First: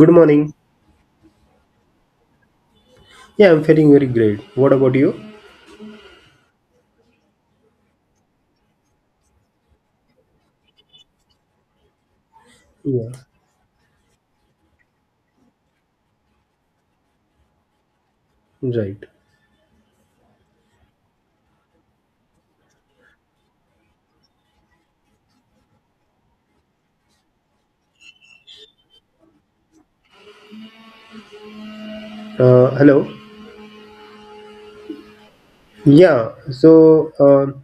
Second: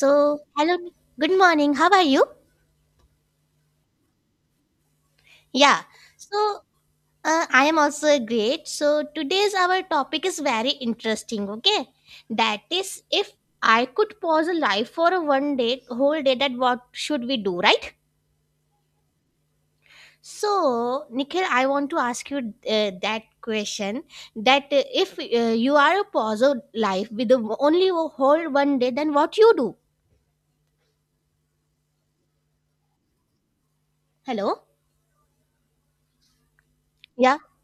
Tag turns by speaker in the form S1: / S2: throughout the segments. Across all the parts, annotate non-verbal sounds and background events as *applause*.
S1: Good morning.
S2: hello, good morning. How are you?
S1: Yeah, I'm feeling very great. What about you?
S2: Yeah. So, I am also great. So, today's our topic is very interesting. Okay, that is
S1: Yeah,
S2: if I could pause a life for a one day, whole day, that what should we do, right?
S1: right.
S2: So, Nikhil, I want to ask you that question. That if you are a pause of life with the, only a whole one day, then what you do?
S1: Hello.
S2: Hello.
S1: Yeah, so
S2: Yeah.
S1: um,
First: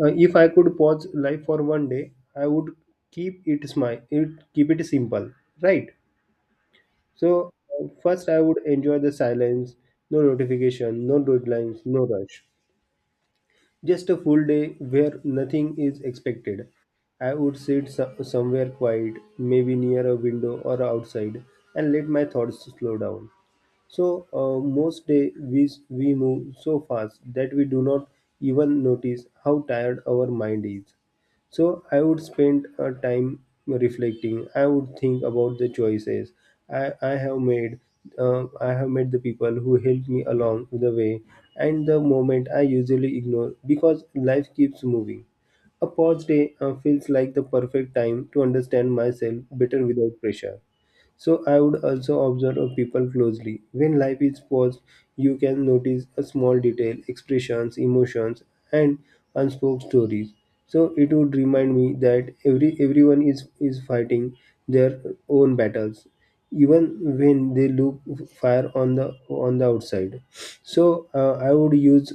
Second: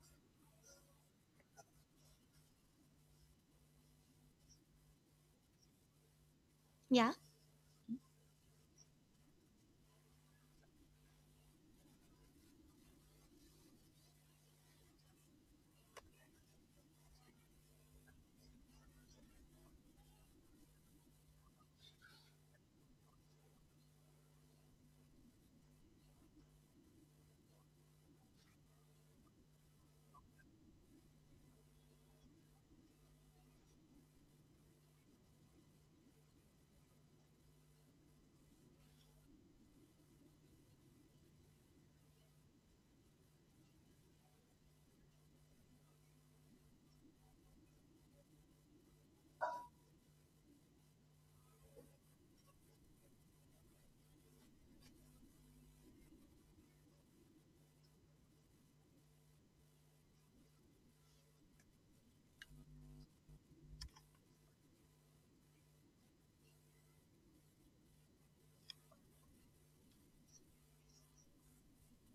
S1: uh, if I could pause life for 1 day, I would keep it simple, right?
S2: Yeah.
S1: So first, I would enjoy the silence, no notification, no deadlines, no rush. Just a full day where nothing is expected. I would sit somewhere quiet, maybe near a window or outside, and let my thoughts slow down. So most day we move so fast that we do not even notice how tired our mind is. So I would spend time reflecting. I would think about the choices I have made. I have met the people who helped me along the way and the moment I usually ignore because life keeps moving. A pause day feels like the perfect time to understand myself better without pressure. So I would also observe of people closely. When life is paused, you can notice a small detail, expressions, emotions, and unspoken stories. So it would remind me that everyone is fighting their own battles, even when they look fire on the outside. So I would use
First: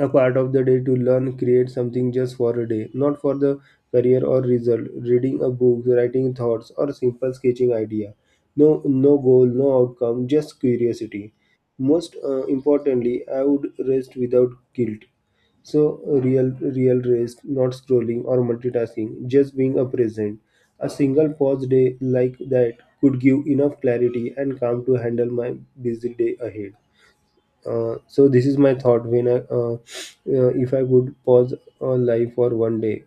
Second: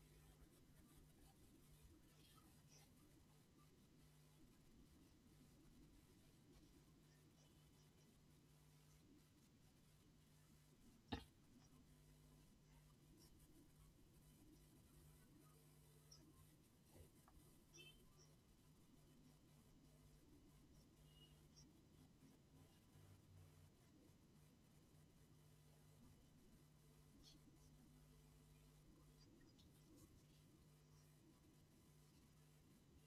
S1: a part of the day to learn, create something just for a day, not for the career or result. Reading a book, writing thoughts, or simple sketching idea. No, No goal, no outcome, just curiosity. Most importantly, I would rest without guilt. So real rest, not scrolling or multitasking, just being a present. A single pause day like that could give enough clarity and calm to handle my busy day ahead. So this is my thought when if I could pause life for 1 day.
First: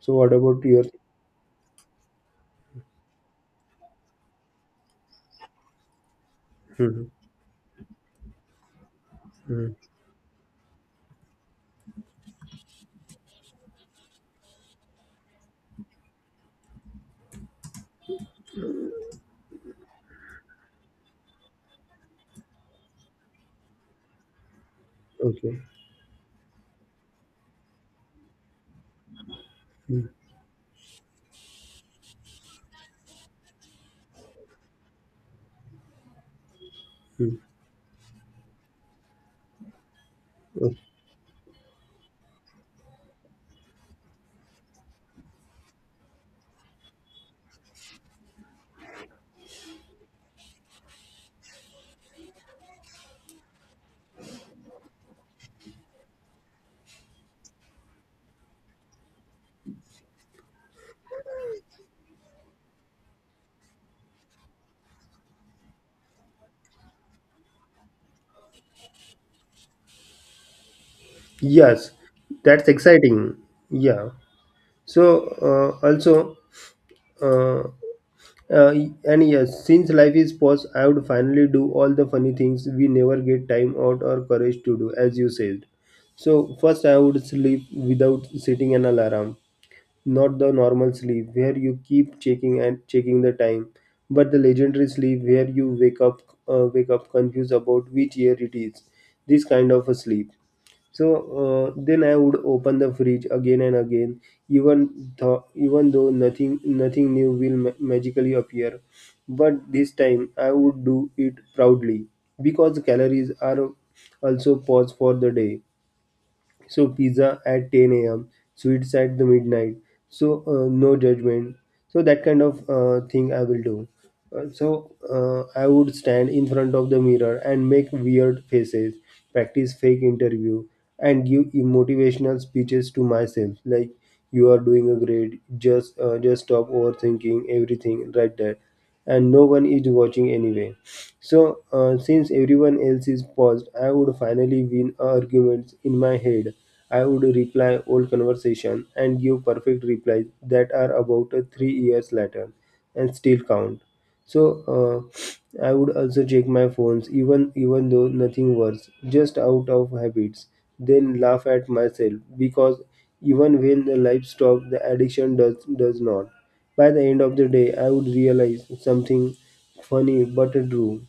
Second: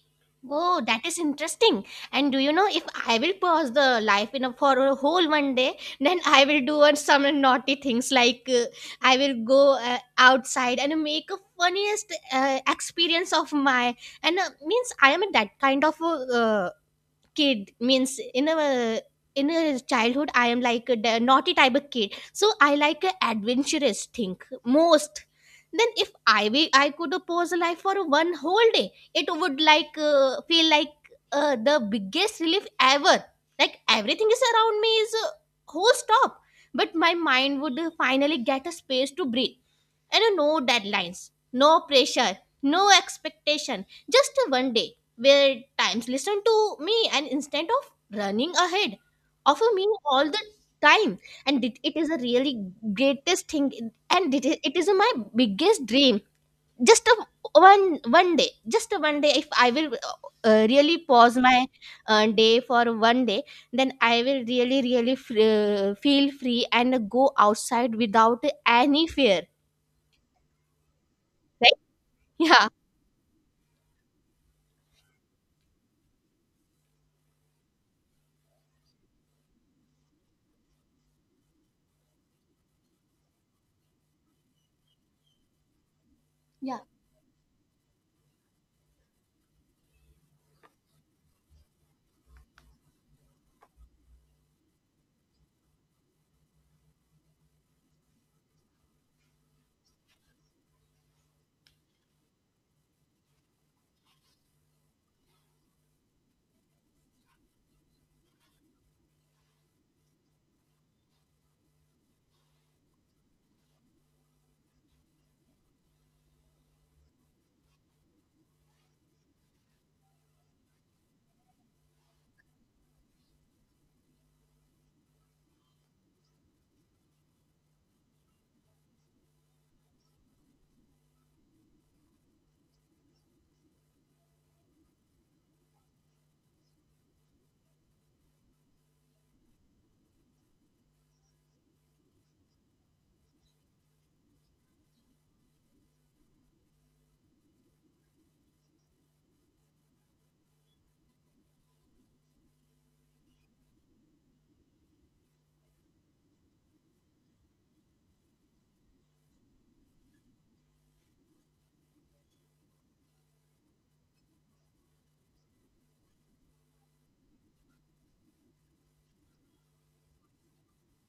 S1: So what about
S2: Oh,
S1: your?
S2: that is interesting. And do you know if I will pause the life in a, for a whole one day, then I will do on
S1: hmm
S2: some naughty things like I will
S1: hmm
S2: go outside and make a funniest experience of my, and means I am that kind of a kid, means in a in a childhood, I am like a naughty type of kid, so I like a adventurous thing most.
S1: Okay.
S2: Then if I be, I could pose life for one whole day, it would like feel like the biggest relief ever, like everything is around me is whole stop, but my
S1: Hmm.
S2: mind would finally get a space to breathe, and no
S1: Okay.
S2: deadlines, no pressure, no expectation, just one day where times listen to me and instead of running ahead of me all the time. And it is a really greatest thing, and it is my biggest dream, just a one one day just a one day. If I will really pause my day for one day, then I will really really feel free and go outside without any fear, right?
S1: Yes,
S2: Yeah,
S1: that's exciting. Yeah. So uh, also, uh, uh, and yes, since life is paused, I would finally do all the funny things we never get time out or courage to do, as you said. So
S2: yeah.
S1: first, I would sleep without setting an alarm. Not the normal sleep where you keep checking the time, but the legendary sleep where you wake up confused about which year it is. This kind of a sleep. So then I would open the fridge again and again, even though nothing new will magically appear, but this time I would do it proudly because calories are also pause for the day. So pizza at 10 a.m., sweets at the midnight. So no judgment. So that kind of thing I will do. So I would stand in front of the mirror and make weird faces, practice fake interview, and give motivational speeches to myself like you are doing a great just stop overthinking everything right there, and no one is watching anyway. So, since everyone else is paused, I would finally win arguments in my head. I would reply old conversation and give perfect replies that are about 3 years later and still count. So, I would also check my phones even though nothing works, just out of habits. Then laugh at myself because even when the life stops, the addiction does not. By the end of the day, I would realize something funny but true.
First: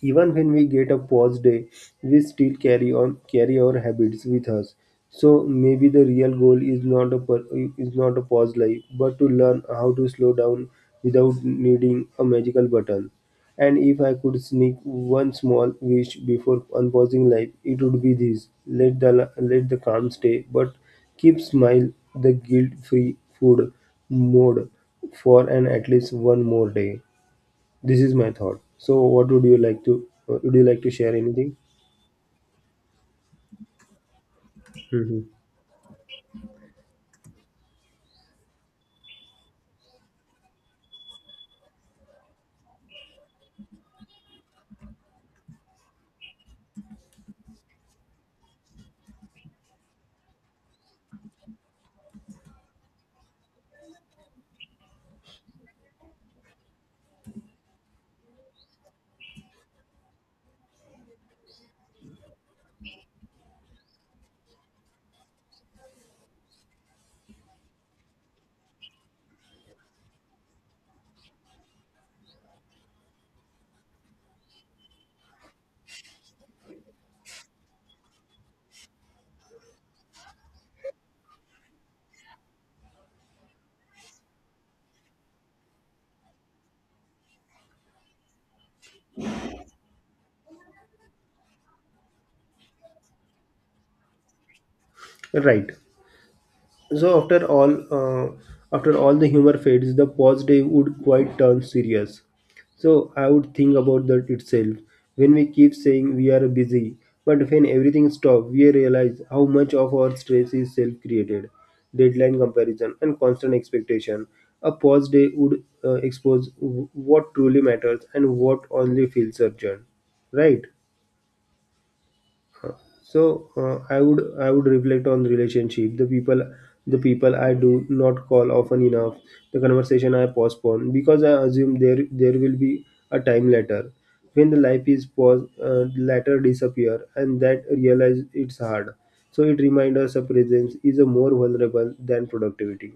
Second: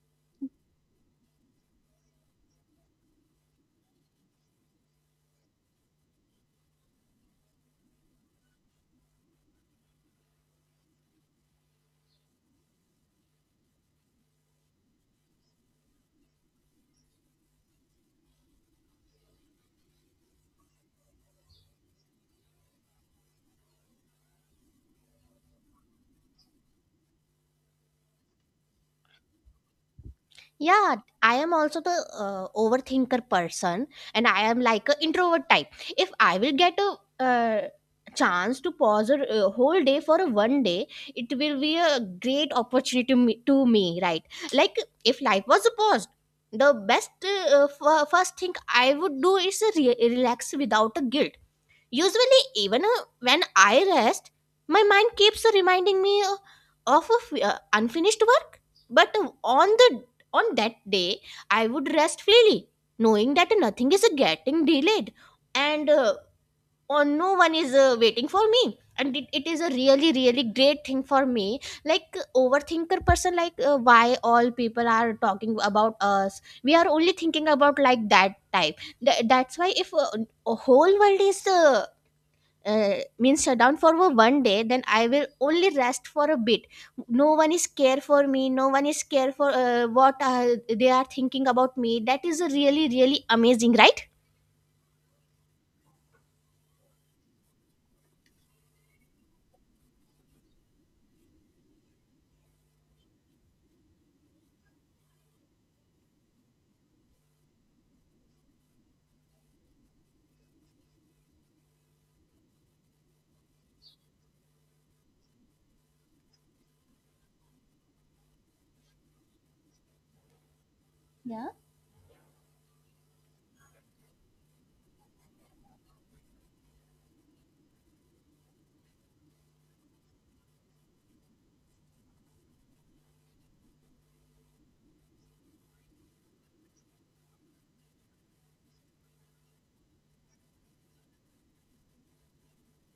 S1: Even when we get a pause day, we still carry our habits with us. So maybe the real goal is not a is not a pause life, but to learn how to slow down without needing a magical button. And if I could sneak one small wish before unpausing life, it would be this: let the let the calm stay, but keep smile, the guilt free food mode, for an at least one more day. This is my thought. So, what would you like to? Would you like to
S2: Yeah,
S1: share
S2: I am
S1: anything?
S2: also the overthinker person, and I am like a
S1: hmm
S2: introvert type. If I will get a uh, chance to pause a whole day for a one day, it will be a great opportunity to me, right? Like, if life was paused, the best first thing I would do is relax without a guilt. Usually, even when I rest, my mind keeps reminding me of unfinished work. But on the on that day, I would rest freely, knowing that nothing is getting delayed, and on no one is waiting for me. And it is a really really great thing for me. Like overthinker person, like why all people are talking about us. We are only thinking about like that type. That's why if a whole world is means shut down for a one day, then I will only rest for a bit. No one is care for me, no one is care for what they are thinking about me. That is a really really amazing, right?
S1: Right. So uh, after all the humor fades, the pause day would quite turn serious. So I would think about that itself. When we keep saying we are busy, but when everything stops, we realize how much of our stress is self-created. Deadline comparison and constant expectation. A pause day would expose what truly matters and what only feels urgent. Right?
S2: Yeah.
S1: So I would reflect on the relationship, the people I do not call often enough, the conversation I postpone because I assume there will be a time later. When the life is pause later disappear and that realize it's hard. So it reminds us a presence is a more vulnerable than productivity.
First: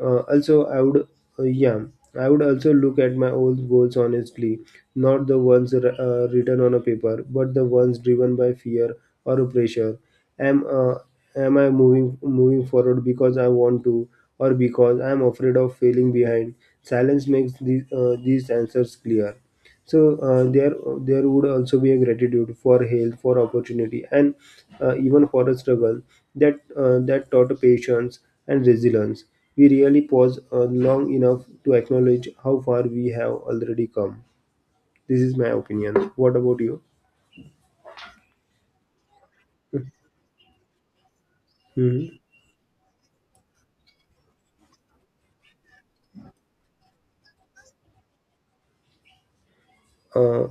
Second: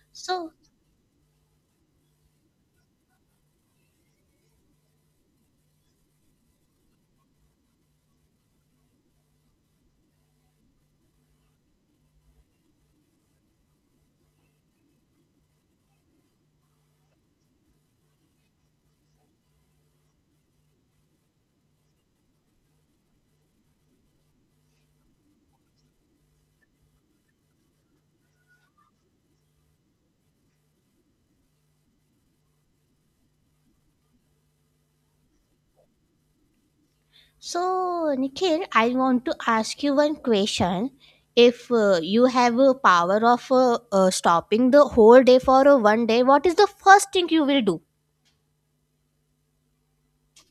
S1: uh,
S2: so
S1: also, I would, yeah, I would also look at my old goals honestly, not the ones written on a paper, but the ones driven by fear or pressure. Am uh, am I moving forward because I want to, or because I am afraid of failing behind? Silence makes these answers clear. So there would also be a gratitude for health, for opportunity, and even for a struggle that taught patience and resilience. We really pause long enough to acknowledge how far we have already come. This is my opinion. What about you?
S2: so, Nikhil, I want to ask you one question. If
S1: hmm
S2: you have a power of stopping the whole day for a one day, what is the first thing you will do?
S1: Uh,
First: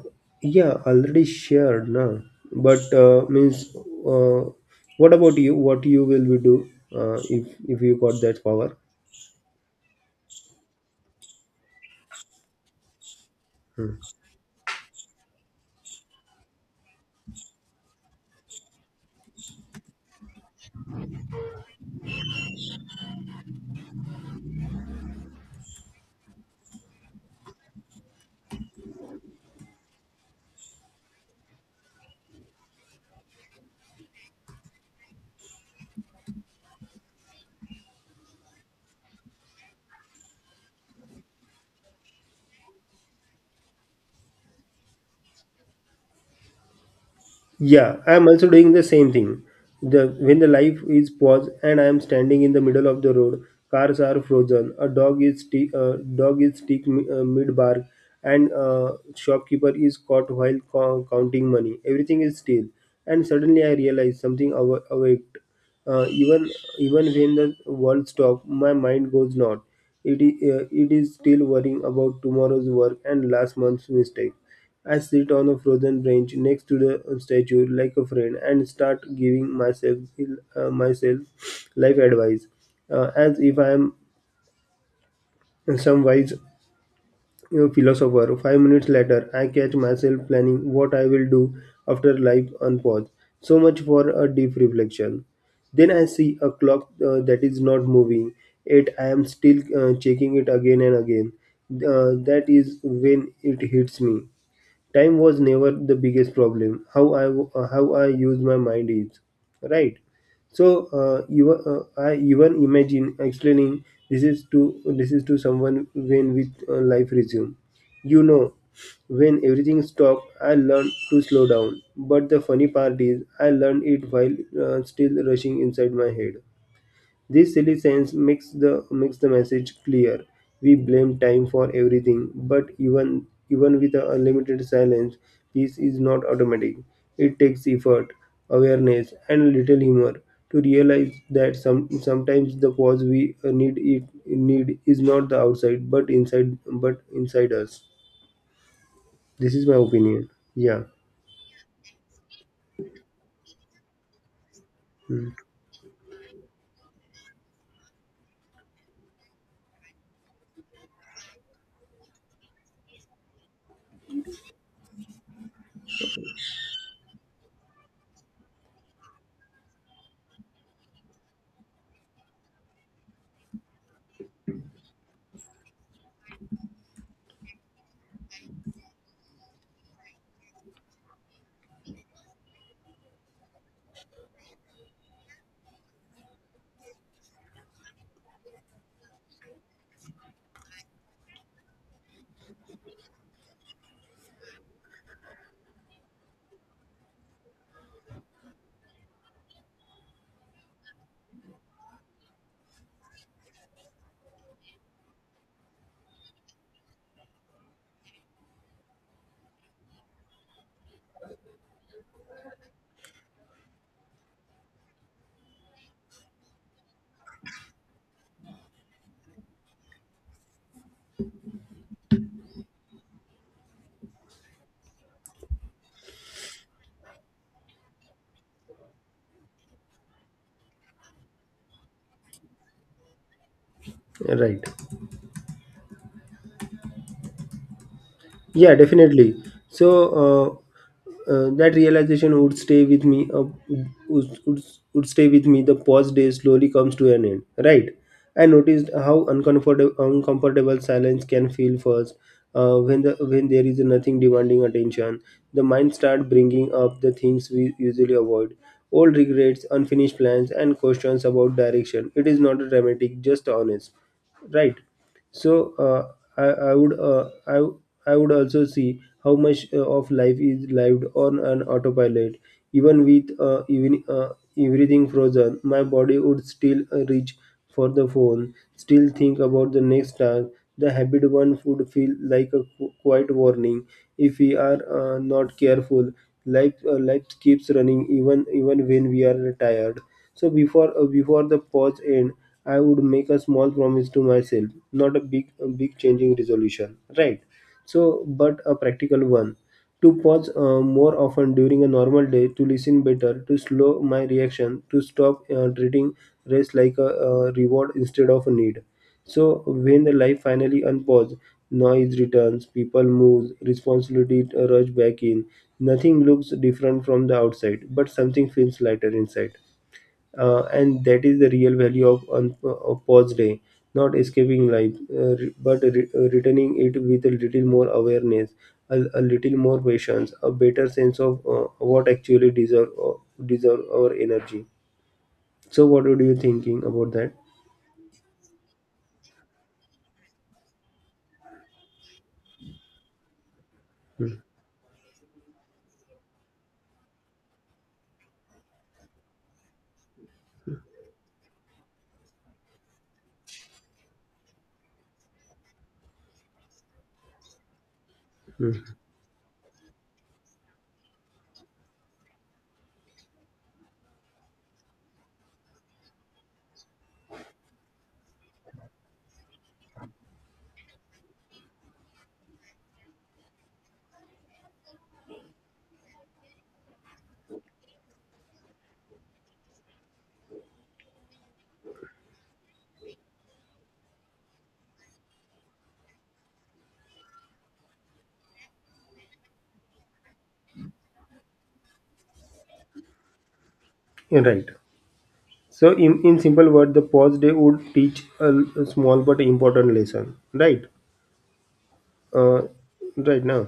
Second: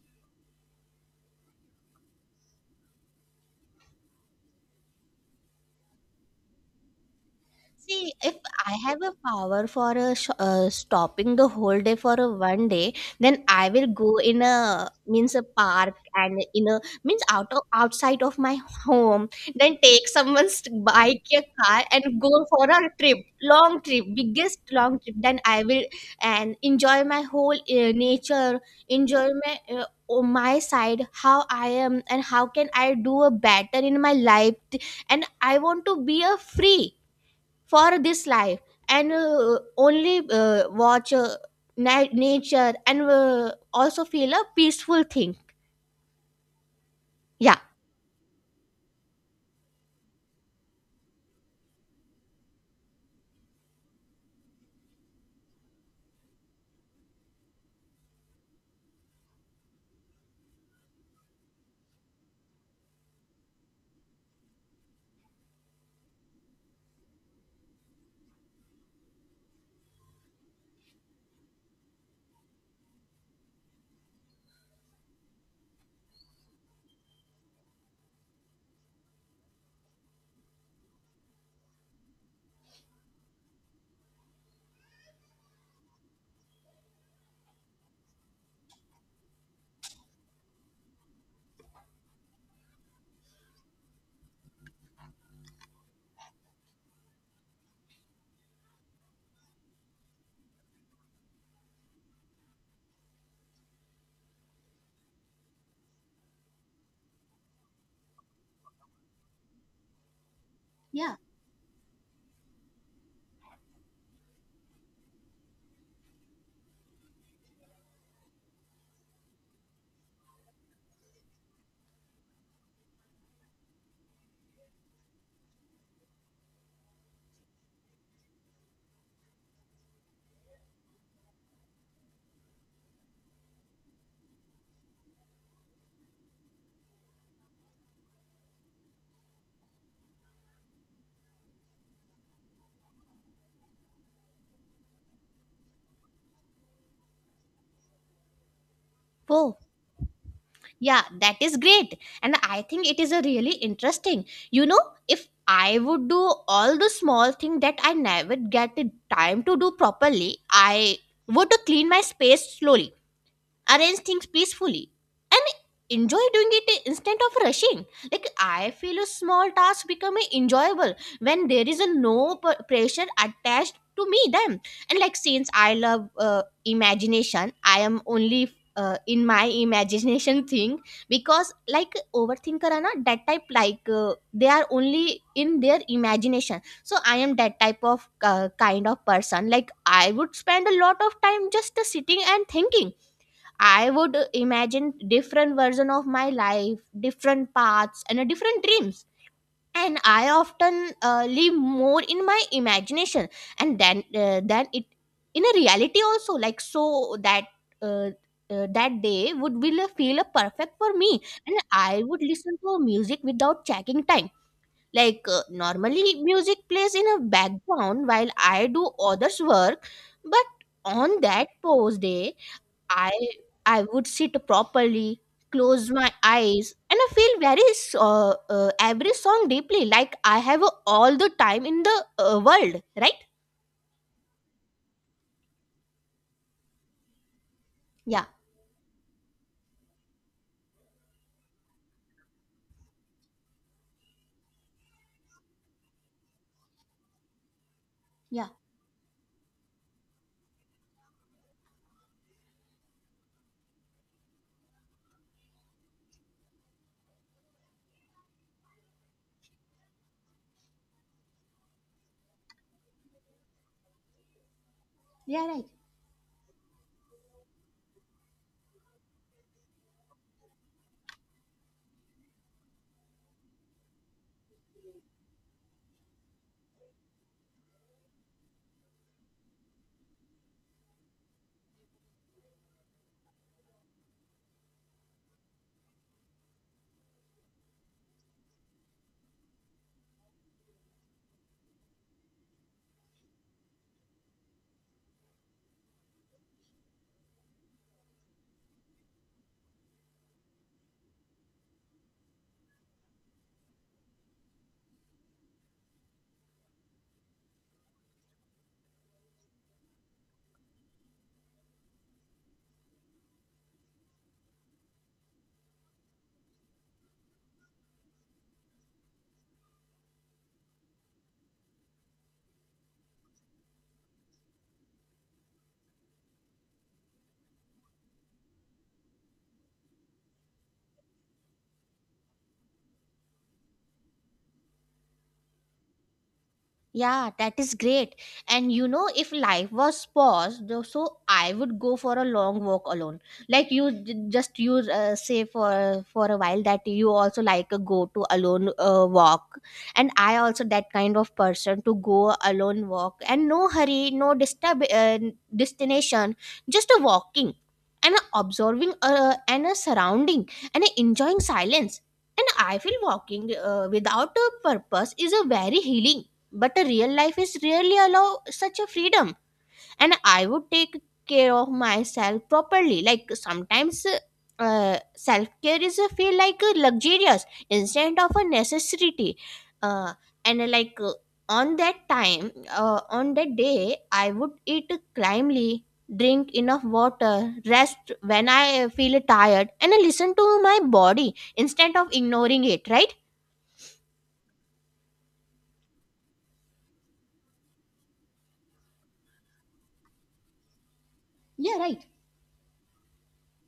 S1: yeah, already shared, na. But means, uh, what about you? What you will be do if you
S2: See,
S1: got
S2: if
S1: that
S2: I
S1: power?
S2: have a power for a stopping the whole day for a one day, then I will
S1: Hmm.
S2: go in a means a park and in a means out of outside of my home. Then take someone's bike, a car, and go for a trip, long trip, biggest long trip. Then I will and enjoy my whole nature, enjoy my. Oh, my side how I am and how can I do a better in my life, and I want to be a free for this life, and only watch nature and also feel a peaceful thing. Yeah.
S1: Yeah, I am also doing the same thing. The when the life is paused and I am standing in the middle of the road, cars are frozen. A dog is dog is stick mid bark, and shopkeeper is caught while counting money. Everything is still, and suddenly I realize something awaked. Uh, even even when the world stops, my mind goes not. It is still worrying about tomorrow's work and last month's mistake. I sit on a frozen bench next to the statue like a friend and start giving myself myself life advice as if I am some wise you philosopher. 5 minutes later, I catch myself planning what I will do after life unpause. So much for a deep reflection. Then I see a clock that is not moving, yet I am still checking it again and again. That is when it hits me. Time was never the biggest problem. How I use my mind is right. So
S2: Yeah.
S1: I even imagine explaining this is to someone when with life resume. You know, when everything stopped, I learned to slow down. But the funny part is, I learned it while still rushing inside my head. This silly sense makes the message clear. We blame time for everything, but even with a unlimited silence, peace is not automatic. It takes effort, awareness, and a little humor to realize that sometimes the pause we need is not the outside, but inside us. This
S2: Oh,
S1: is my opinion. Yeah,
S2: yeah, that is great. And I think it is a really interesting. You know, if
S1: Hmm.
S2: I would do all the small thing that I never get the time to do properly, I would to clean my space slowly, arrange things peacefully, and enjoy doing it instead of rushing. Like, I feel a small task become enjoyable when there is a no pressure attached to me them. And like, since I love imagination, I am only in my imagination *laughs* thing, because like overthinker are not that type, like they are only in their imagination. So I am that type of kind of person, like I would spend a lot of time just sitting and thinking. I would imagine different version of my life, different paths, and different dreams. And I often live more in my imagination, and then than it in a reality also. Like, so that uh, that day would will feel perfect for me, and I would listen to music without checking time. Like normally, music plays in a background while I do others' work, but on that pause day I I would sit properly, close my eyes, and I feel very every song deeply, like I have all the time in the world, right?
S1: right.
S2: Yeah,
S1: Yeah, definitely. So that realization would stay with me. Would, would, would stay with me. The pause day slowly comes to an end. Right. I
S2: yeah,
S1: noticed how uncomfortable silence can feel first. When there is nothing demanding attention, the mind starts bringing up the things we usually avoid. Old regrets, unfinished plans, and questions about direction. It is not dramatic, just honest. Right.
S2: yeah, right.
S1: So I would also see how much of life is lived on an autopilot. Even with even Everything frozen, my body would still reach for the phone, still think about the next task. The habit one would feel like a quiet warning. If we are not careful, life keeps running even when we are tired. So before the pause end, I would make a small promise to myself, not a big a big changing resolution, right? So, but a practical one, to pause more often during a normal day, to listen better, to slow my reaction, to stop treating rest like a, reward instead of a need. So when the life finally unpause, noise returns, people move, responsibility rush back in. Nothing looks different from the outside, but something feels lighter inside, and that is the real value of of pause day, not escaping life but returning it with a little more awareness, a little more patience, a better sense of what actually deserve deserve our energy. So what would you thinking about
S2: Yeah,
S1: that?
S2: that is great. And you know, if life was paused, though, so I would go for a long walk alone. Like you, just you say for a while that you also like a go to alone walk, and I also that kind of person to go alone walk, and no hurry, no disturb destination, just a walking and a
S1: Hmm.
S2: observing and a surrounding and a enjoying silence. And I feel walking without a purpose is a very healing, but a real life is rarely allow such a freedom. And I would take care of myself properly. Like sometimes self care is a feel like a luxurious instead of a necessity. Uh, and Like on that time on that day, I would eat calmly, drink enough water, rest when I feel tired, and listen to my body instead of ignoring it, right?
S1: Yeah, right. So in simple word the pause day would teach a small but important lesson, right?
S2: Yeah.
S1: uh, right now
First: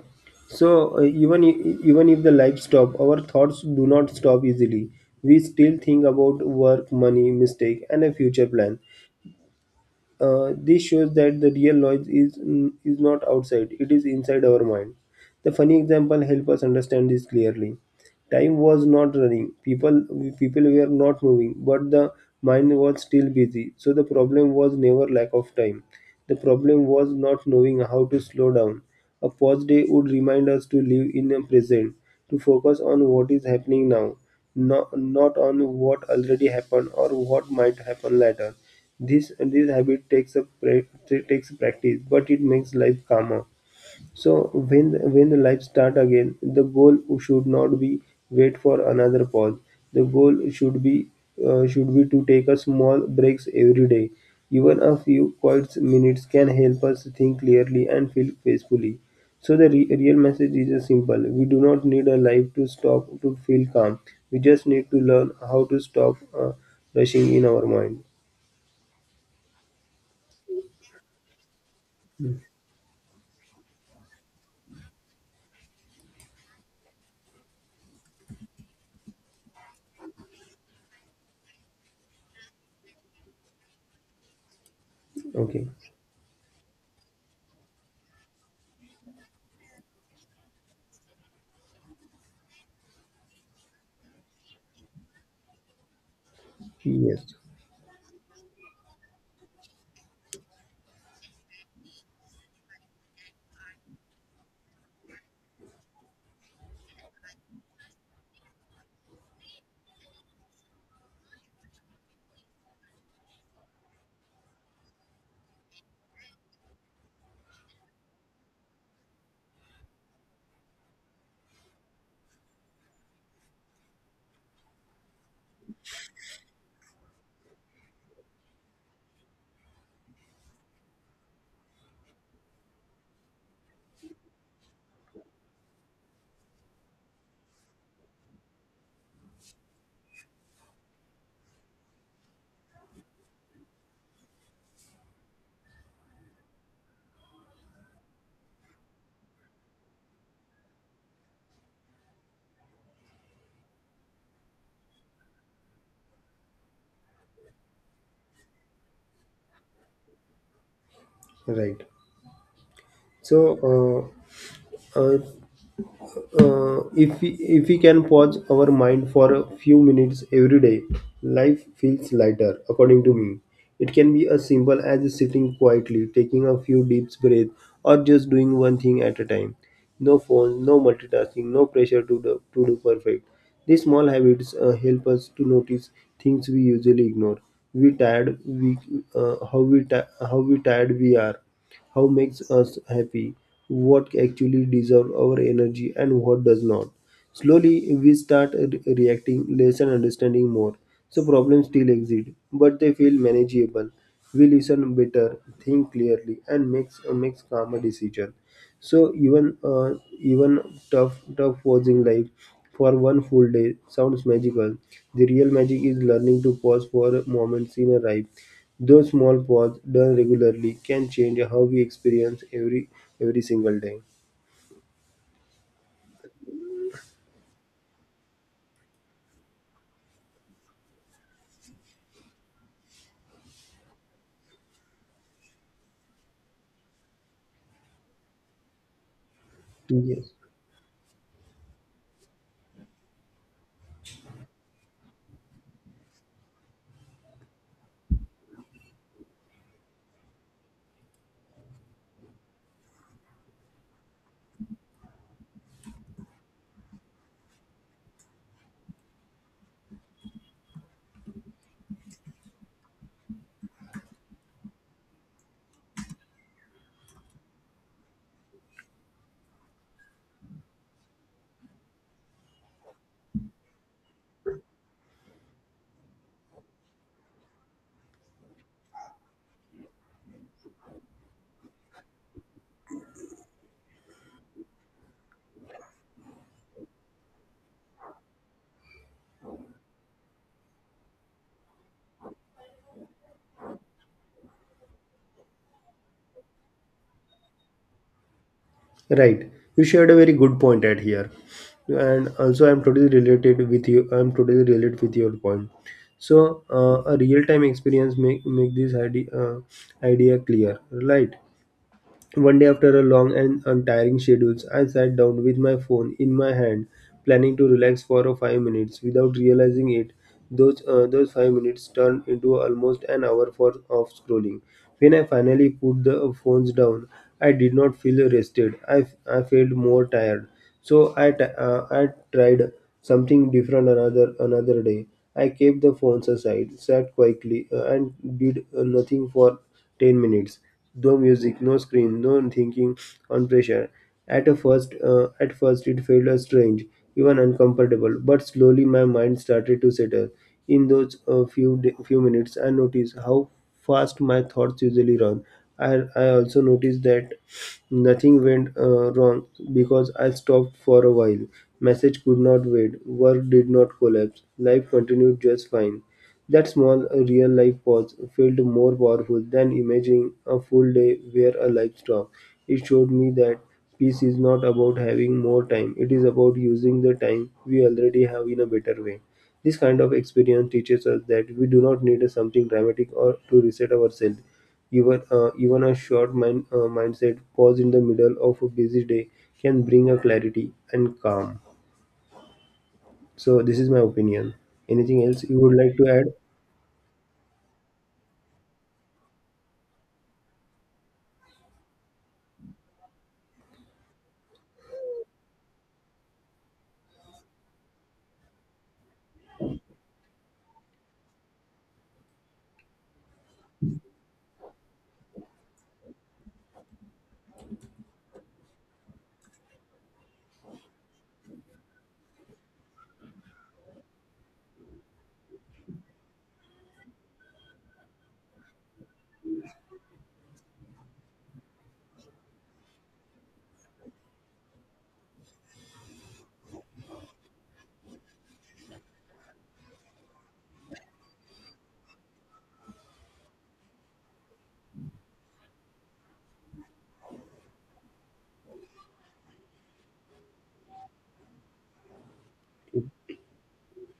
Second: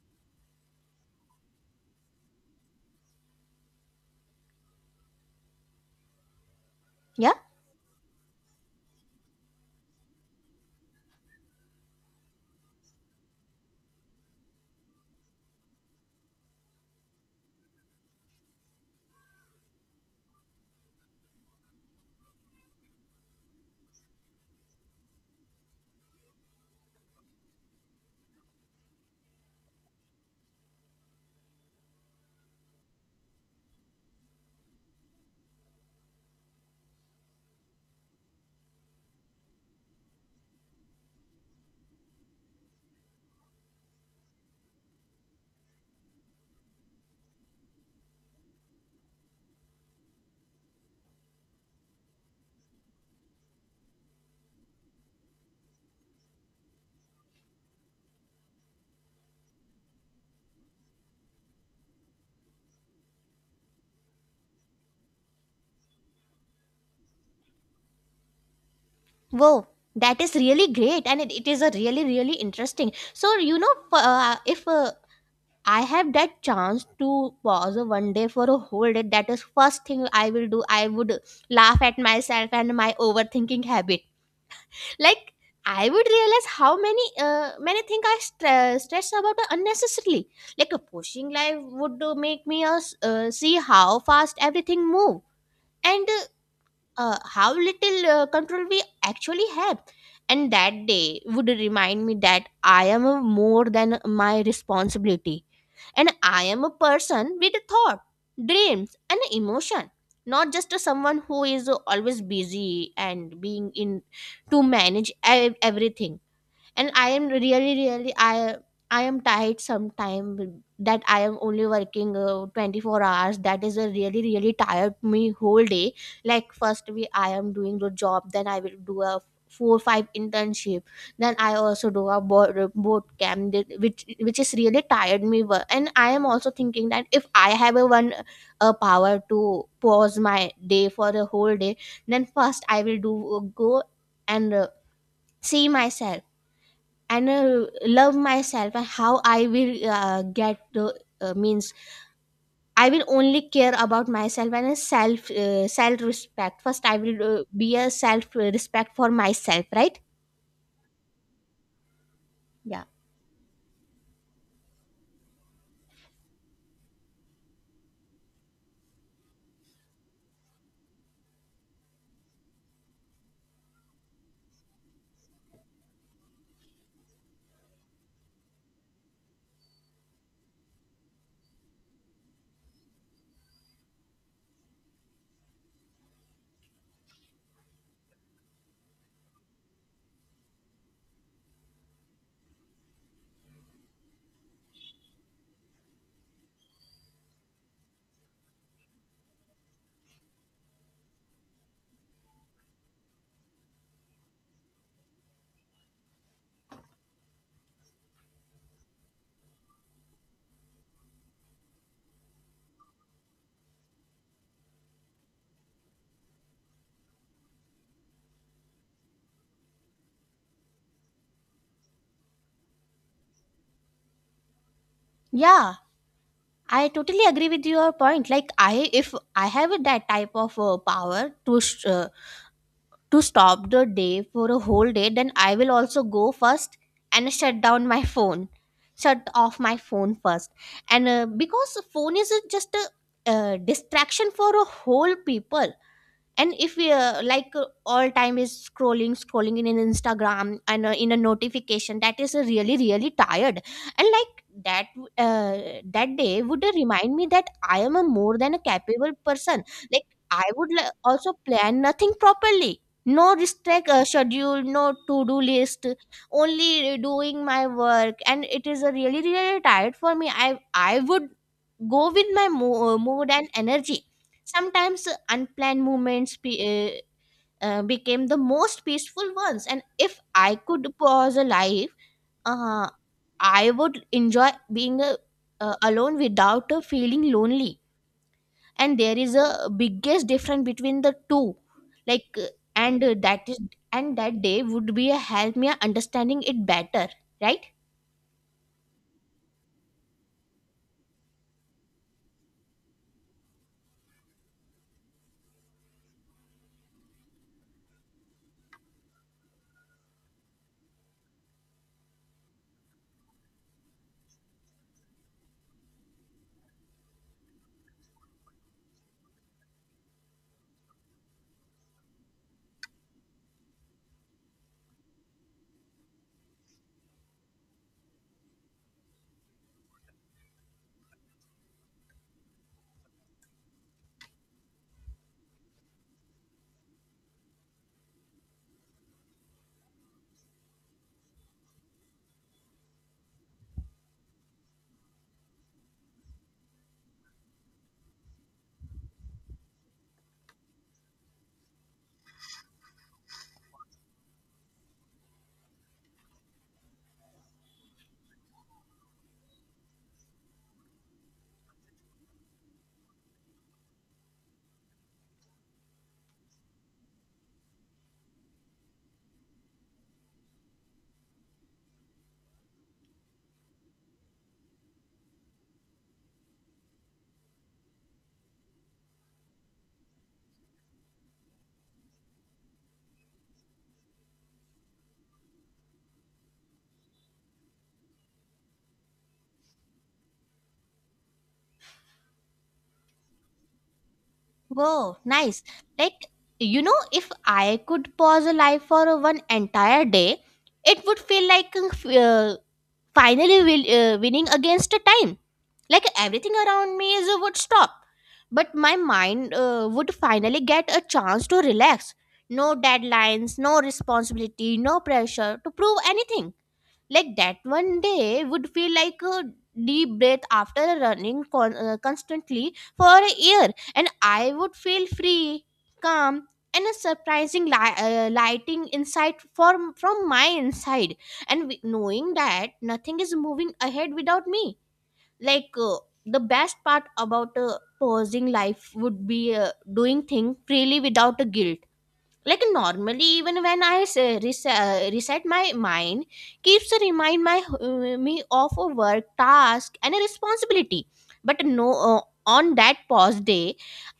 S1: So even if the life stop our thoughts do not stop easily. We still think about work, money,
S2: Yeah.
S1: mistake and a future plan. This shows that the real noise is not outside, it is inside our mind. The funny example help us understand this clearly. Time was not running, people people were not moving, but the mind was still busy. So the problem was never lack of time, the problem was not knowing how to slow down. A pause day would remind us to live in the present, to focus on what is happening now, not on what already happened or what might happen later. This habit takes practice, but it makes life calmer. So when the life start again, the goal should not be wait for another pause. The goal should be to take a small breaks every day. Even a few quiet minutes can help us think clearly and feel peacefully. So real message is simple. We do not need a life to stop to feel calm. We just need to learn how to stop rushing in our mind.
S2: Wow, that is really great, and it is a really really interesting. So you know, if I have that chance to pause one day for a whole day, that is first thing I will do. I would laugh at myself and my overthinking habit. Like,
S1: Okay.
S2: I would realize how many things I stress about unnecessarily. Like a pushing life would make me see how fast everything move. And
S1: Yes.
S2: how little control we actually have. And that day would remind me that I am a more than my responsibility, and I am a person with a thought, dreams, and emotion, not just a someone who is always busy and being in to manage everything. And I am really really I am tired sometime that I am only working 24 hours. That is a really really tired me whole day. Like first we I am doing the job, then I will do a 4 5 internship, then I also do a board camp which is really tired me and I am also thinking that if I have a one, a power to pause my day for a whole day, then first I will do go and see myself and love myself, and how I will get the means I will only care about myself and a self, self respect. First I will be a self, respect for myself, right?
S1: Right.
S2: Yeah.
S1: So, uh, uh, if we can pause our mind for a few minutes every day, life feels lighter according to me. It can be as simple as sitting quietly, taking a few deep breaths, or just doing one thing at a time. No phone, no multitasking, no pressure to do perfect. These small habits help us to notice things we usually ignore. We tired we how we ti- How we tired we are, how makes us happy, what actually deserves our energy, and what does not. Slowly, we start reacting less and understanding more. So, problems still exist, but they feel manageable. We listen better, think clearly, and makes calmer decision. So even tough posing life for one full day sounds magical. The real magic is learning to pause for a moment in a ride. Those small pause done regularly can change how we experience every single day.
S2: Yeah, I totally agree with your point. Like, I if I have that type of power to to stop the day for a whole day, then I will also go first and shut down my phone, shut off my phone
S1: Yes.
S2: first. And because phone is a just a distraction for a whole people. And if we like all time is scrolling scrolling in an Instagram and in a notification, that is really really tired. And like that uh, that day would remind me that I am a more than a capable person. Like, I would also plan nothing properly, no restrict schedule, no to do list, only doing my work, and it is a really really tired for me. I would go with my mood and energy. Sometimes unplanned moments became the most peaceful ones. And if I could pause a life, uh, I would enjoy being alone without feeling lonely. And there is a biggest difference between the two. Like, and that is, and that day would be a help me understanding it better, right?
S1: Right. You shared a very good point at here. And also I'm totally related with your point. So a real time experience make this idea clear, right? One day, after a long and untiring schedule, I sat down with my phone in my hand, planning to relax for a five minutes. Without realizing it, those five minutes turned into almost an hour for of scrolling. When I finally put the phones down, I did not feel rested. I felt more tired. So I tried something different another day. I kept the phones aside, sat quietly, and did nothing for 10 minutes. No music, no screen, no thinking on pressure. At first it felt strange, even uncomfortable. But slowly my mind started to settle. In few minutes, I noticed how fast my thoughts usually run. I also noticed that nothing went wrong because I stopped for a while. Message could not wait. Work did not collapse. Life continued just fine. That small, real-life pause felt more powerful than imagining a full day where a life stopped. It showed me that peace is not about having more time, it is about using the time we already have in a better way. This kind of experience teaches us that we do not need something dramatic or to reset ourselves. Even a short mindset pause in the middle of a busy day can bring a clarity and calm. So this is my opinion.
S2: Whoa,
S1: Anything else you
S2: nice.
S1: would like to
S2: Like,
S1: add?
S2: you know, if I could pause a life for one entire day, it would feel like finally will, winning against the time. Like, everything around me is, would stop. But my mind would finally get a chance to relax. No deadlines, no responsibility, no pressure to prove anything like that one day would feel like a deep breath after running constantly for a year. And I would feel free, calm, and a surprising lighting insight from my inside. And knowing that nothing is moving ahead without me. like uh, the best part about pausing life would be doing things freely without a guilt. Like normally, even when I reset my mind keeps a remind my me of a work task and a responsibility. But no, on that pause day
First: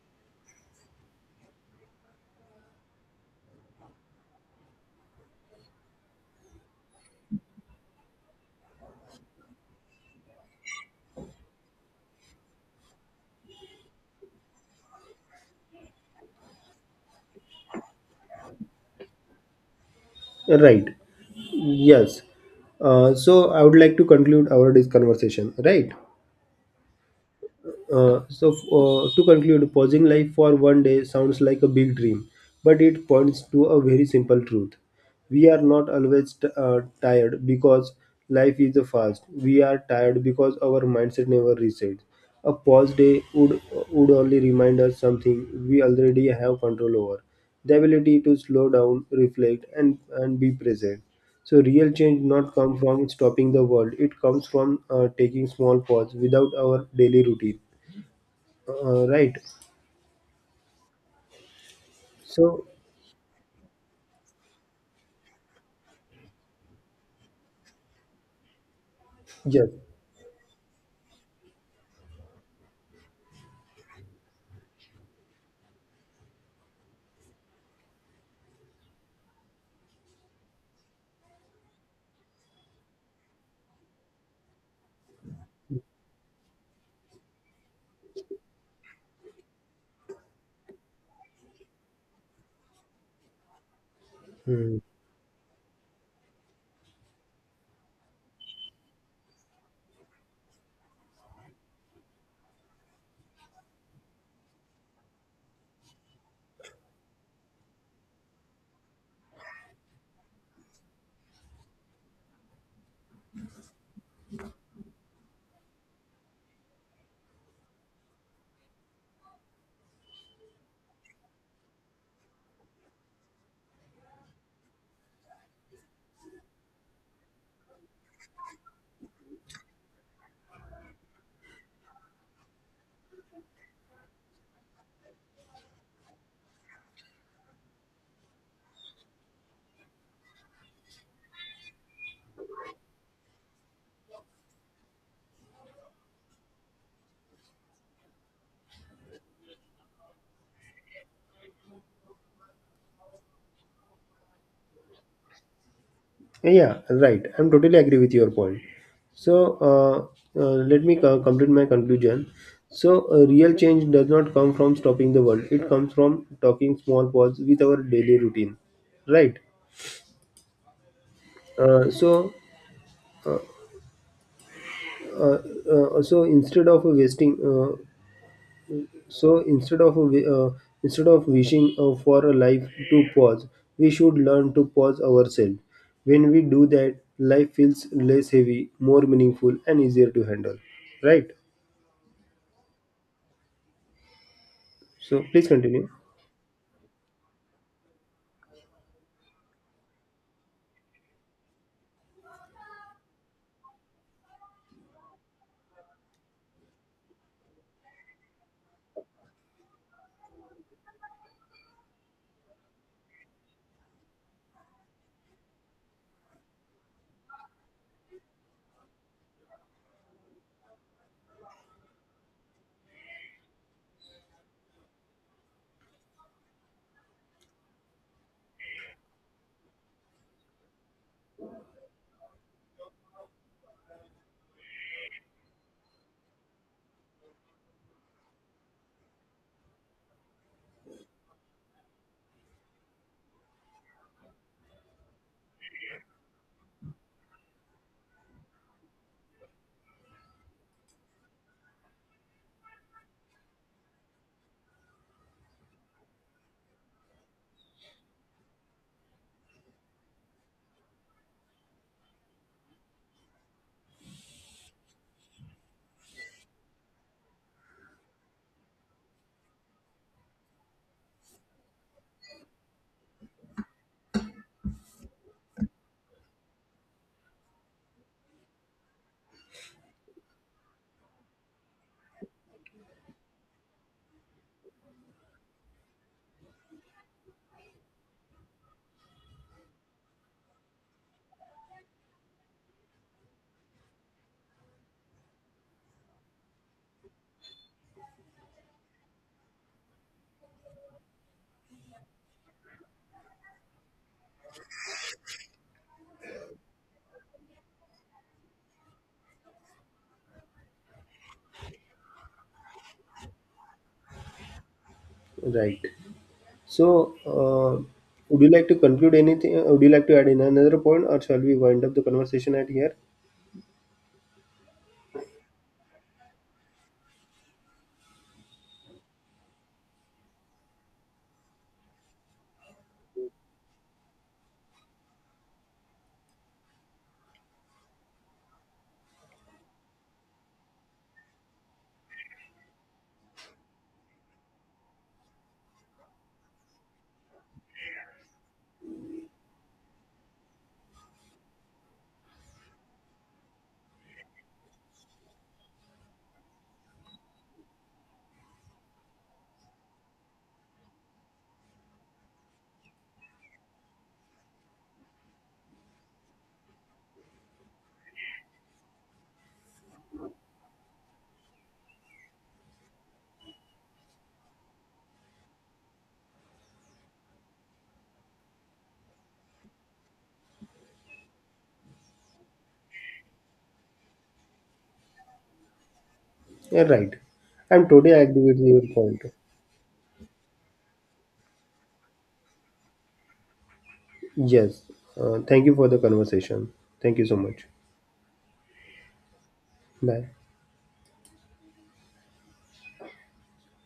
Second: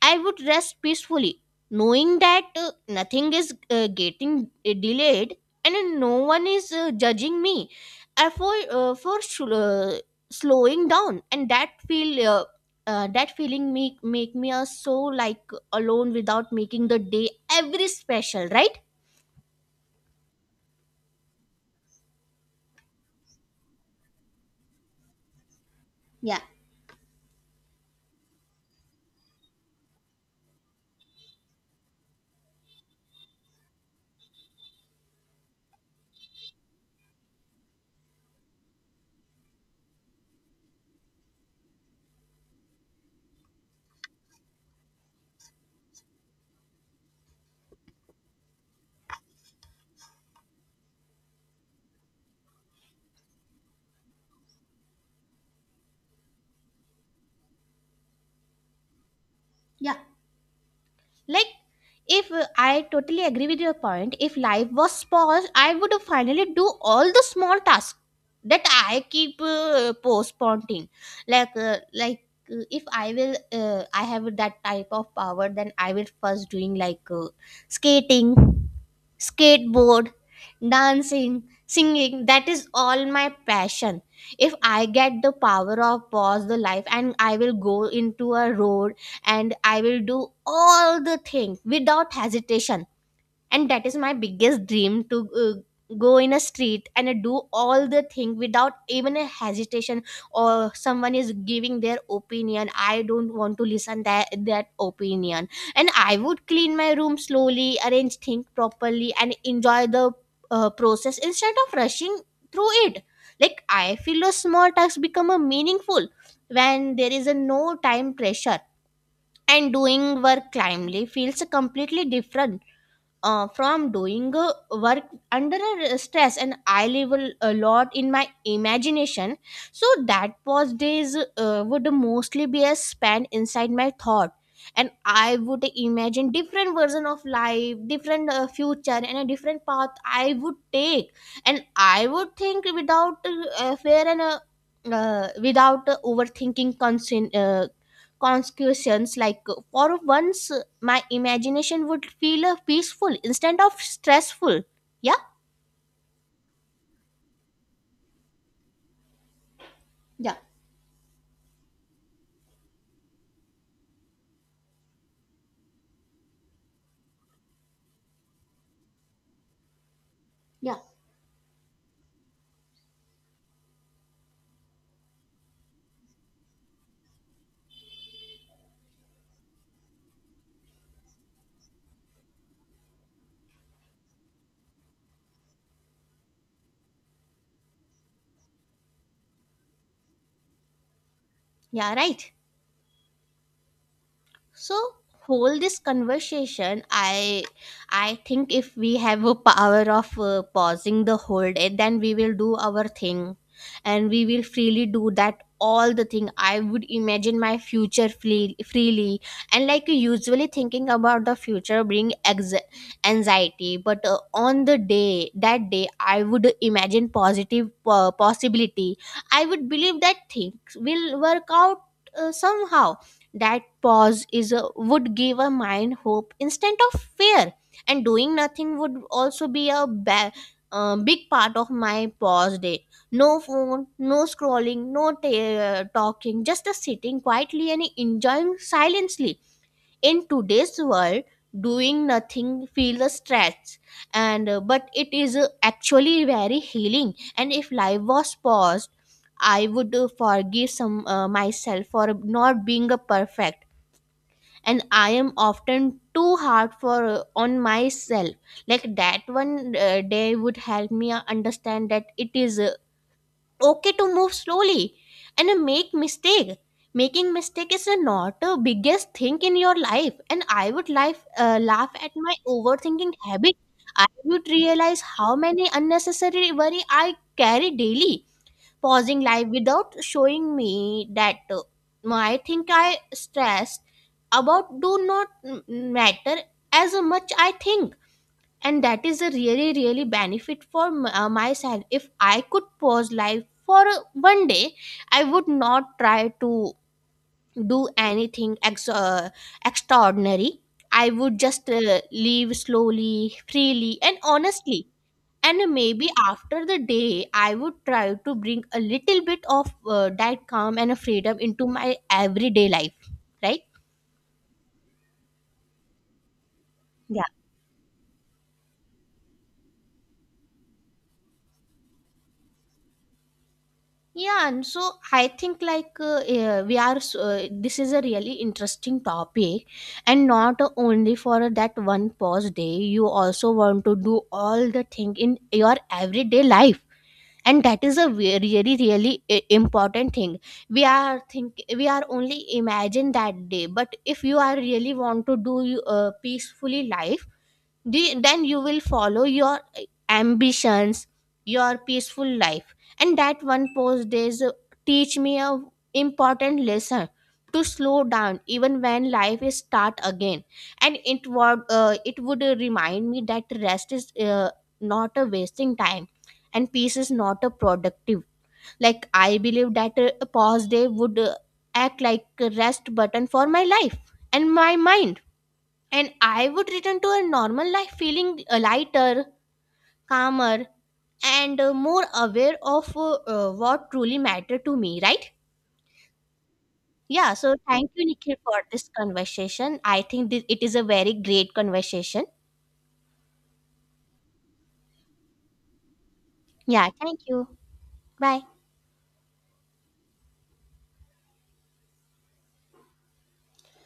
S2: I would rest peacefully, knowing that nothing is getting delayed, and no one is judging me, for uh, for sl- uh, slowing down. And that feel that feeling make make me so, like, alone without making the day every special, right?
S1: Right. Yes. So I would like to conclude our this conversation, right?
S2: Yeah.
S1: So, to conclude, pausing life for one day sounds like a big dream, but it points to a very simple truth. We are not always tired because life is fast. We are tired because our mindset never resets. A pause day would only remind us something we already have control over, the ability to slow down, reflect, and be present. So real change not come from stopping the world. It comes from taking small pause without our daily routine. Right.
S2: Yeah. Like, if
S1: So,
S2: I totally agree with your point, if life was paused, I would finally do all the small tasks that I keep
S1: yes.
S2: postponing. Like, if I will, I have that type of power, then I will first doing like skating, skateboard, dancing, singing. That is all my passion. If I get the power of pause the life, and I will go into a road and I will do all the thing without hesitation. And that is my biggest
S1: Hmm.
S2: dream to go in a street and do all the thing without even a hesitation, or someone is giving their opinion. I don't want to listen that opinion. And I would clean my room slowly, arrange things properly, and enjoy the process instead of rushing through it. Like I feel a small task become a meaningful when there is a no time pressure, and doing work calmly feels completely different from doing work under a stress. And I live a lot in my imagination, so that pause days would mostly be a span inside my thought. And I would imagine different version of life, different future, and a different path I would take. And I would think without fear and without overthinking concern, consequences. Like for once my imagination would feel peaceful instead of stressful. Yeah.
S1: Yeah, right. I'm totally agree with your point. So, let me complete my conclusion. So, real change does not come from stopping the world. It comes from talking small pause with our daily routine. Right. So, uh, so instead of wasting So instead of wishing for a life to pause, we should learn to pause ourselves. When we do that, life feels less heavy, more meaningful, and easier to handle. Right.
S2: Yeah, right. So
S1: So please
S2: whole this
S1: continue.
S2: conversation, I think if we have a power of pausing the whole day, then we will do our thing and we will freely do that all the thing. I would imagine my future freely. And like usually thinking about the future bring anxiety, but on the day, that day I would imagine positive possibility. I would believe that things will work out somehow. That pause is a, would give a mind hope instead of fear. And doing nothing would also be a big part of my pause day. No phone, no scrolling, no talking, just a sitting quietly and enjoying silently. In today's world, doing nothing feels a stretch, and but it is actually very healing. And if life was paused, I would forgive some myself for not being a perfect. And I am often too hard for on myself. Like that one day would help me understand that it is okay to move slowly and make mistake. Making mistake is not the biggest thing in your life. And I would life laugh at my overthinking habit. I would realize how many unnecessary worry I carry daily. Pausing life without showing me that I think I stressed about do not matter as much I think. And that is a really really benefit for myself. If I could pause life for one day, I would not try to do anything extraordinary. I would just leave slowly, freely, and honestly. And maybe after the day I would try to bring a little bit of that calm and freedom into my everyday life, right?
S1: Right. So
S2: Yeah.
S1: would you like to conclude anything? Uh, would you like to add in another point, or shall we wind up the conversation at here?
S2: Yeah, and so I think like we are s- this is a really interesting topic, and not only for that one pause day, you also want to do all the thing in your everyday life. And that is a really really important thing. We are think we are only imagine that day, but if you are really want to do peacefully life, do then you will follow your ambitions, your peaceful life. And that one post days teach me a important lesson to slow down even when life is start again. And it would remind me that rest is not a wasting time, and peace is not a productive. Like I believe that a pause day would act like a rest button for my life and my mind. And I would return to a normal life feeling lighter, calmer, and more aware of what truly mattered to me, right?
S1: Yeah, right.
S2: Yeah, so
S1: And
S2: thank you,
S1: today I
S2: Nikhil,
S1: agree with
S2: for
S1: your
S2: this
S1: point.
S2: conversation. I think this, it is a very great conversation.
S1: Yes. Thank you for the conversation.
S2: Yeah,
S1: Thank
S2: thank
S1: you so
S2: you.
S1: much.
S2: Bye.
S1: Bye.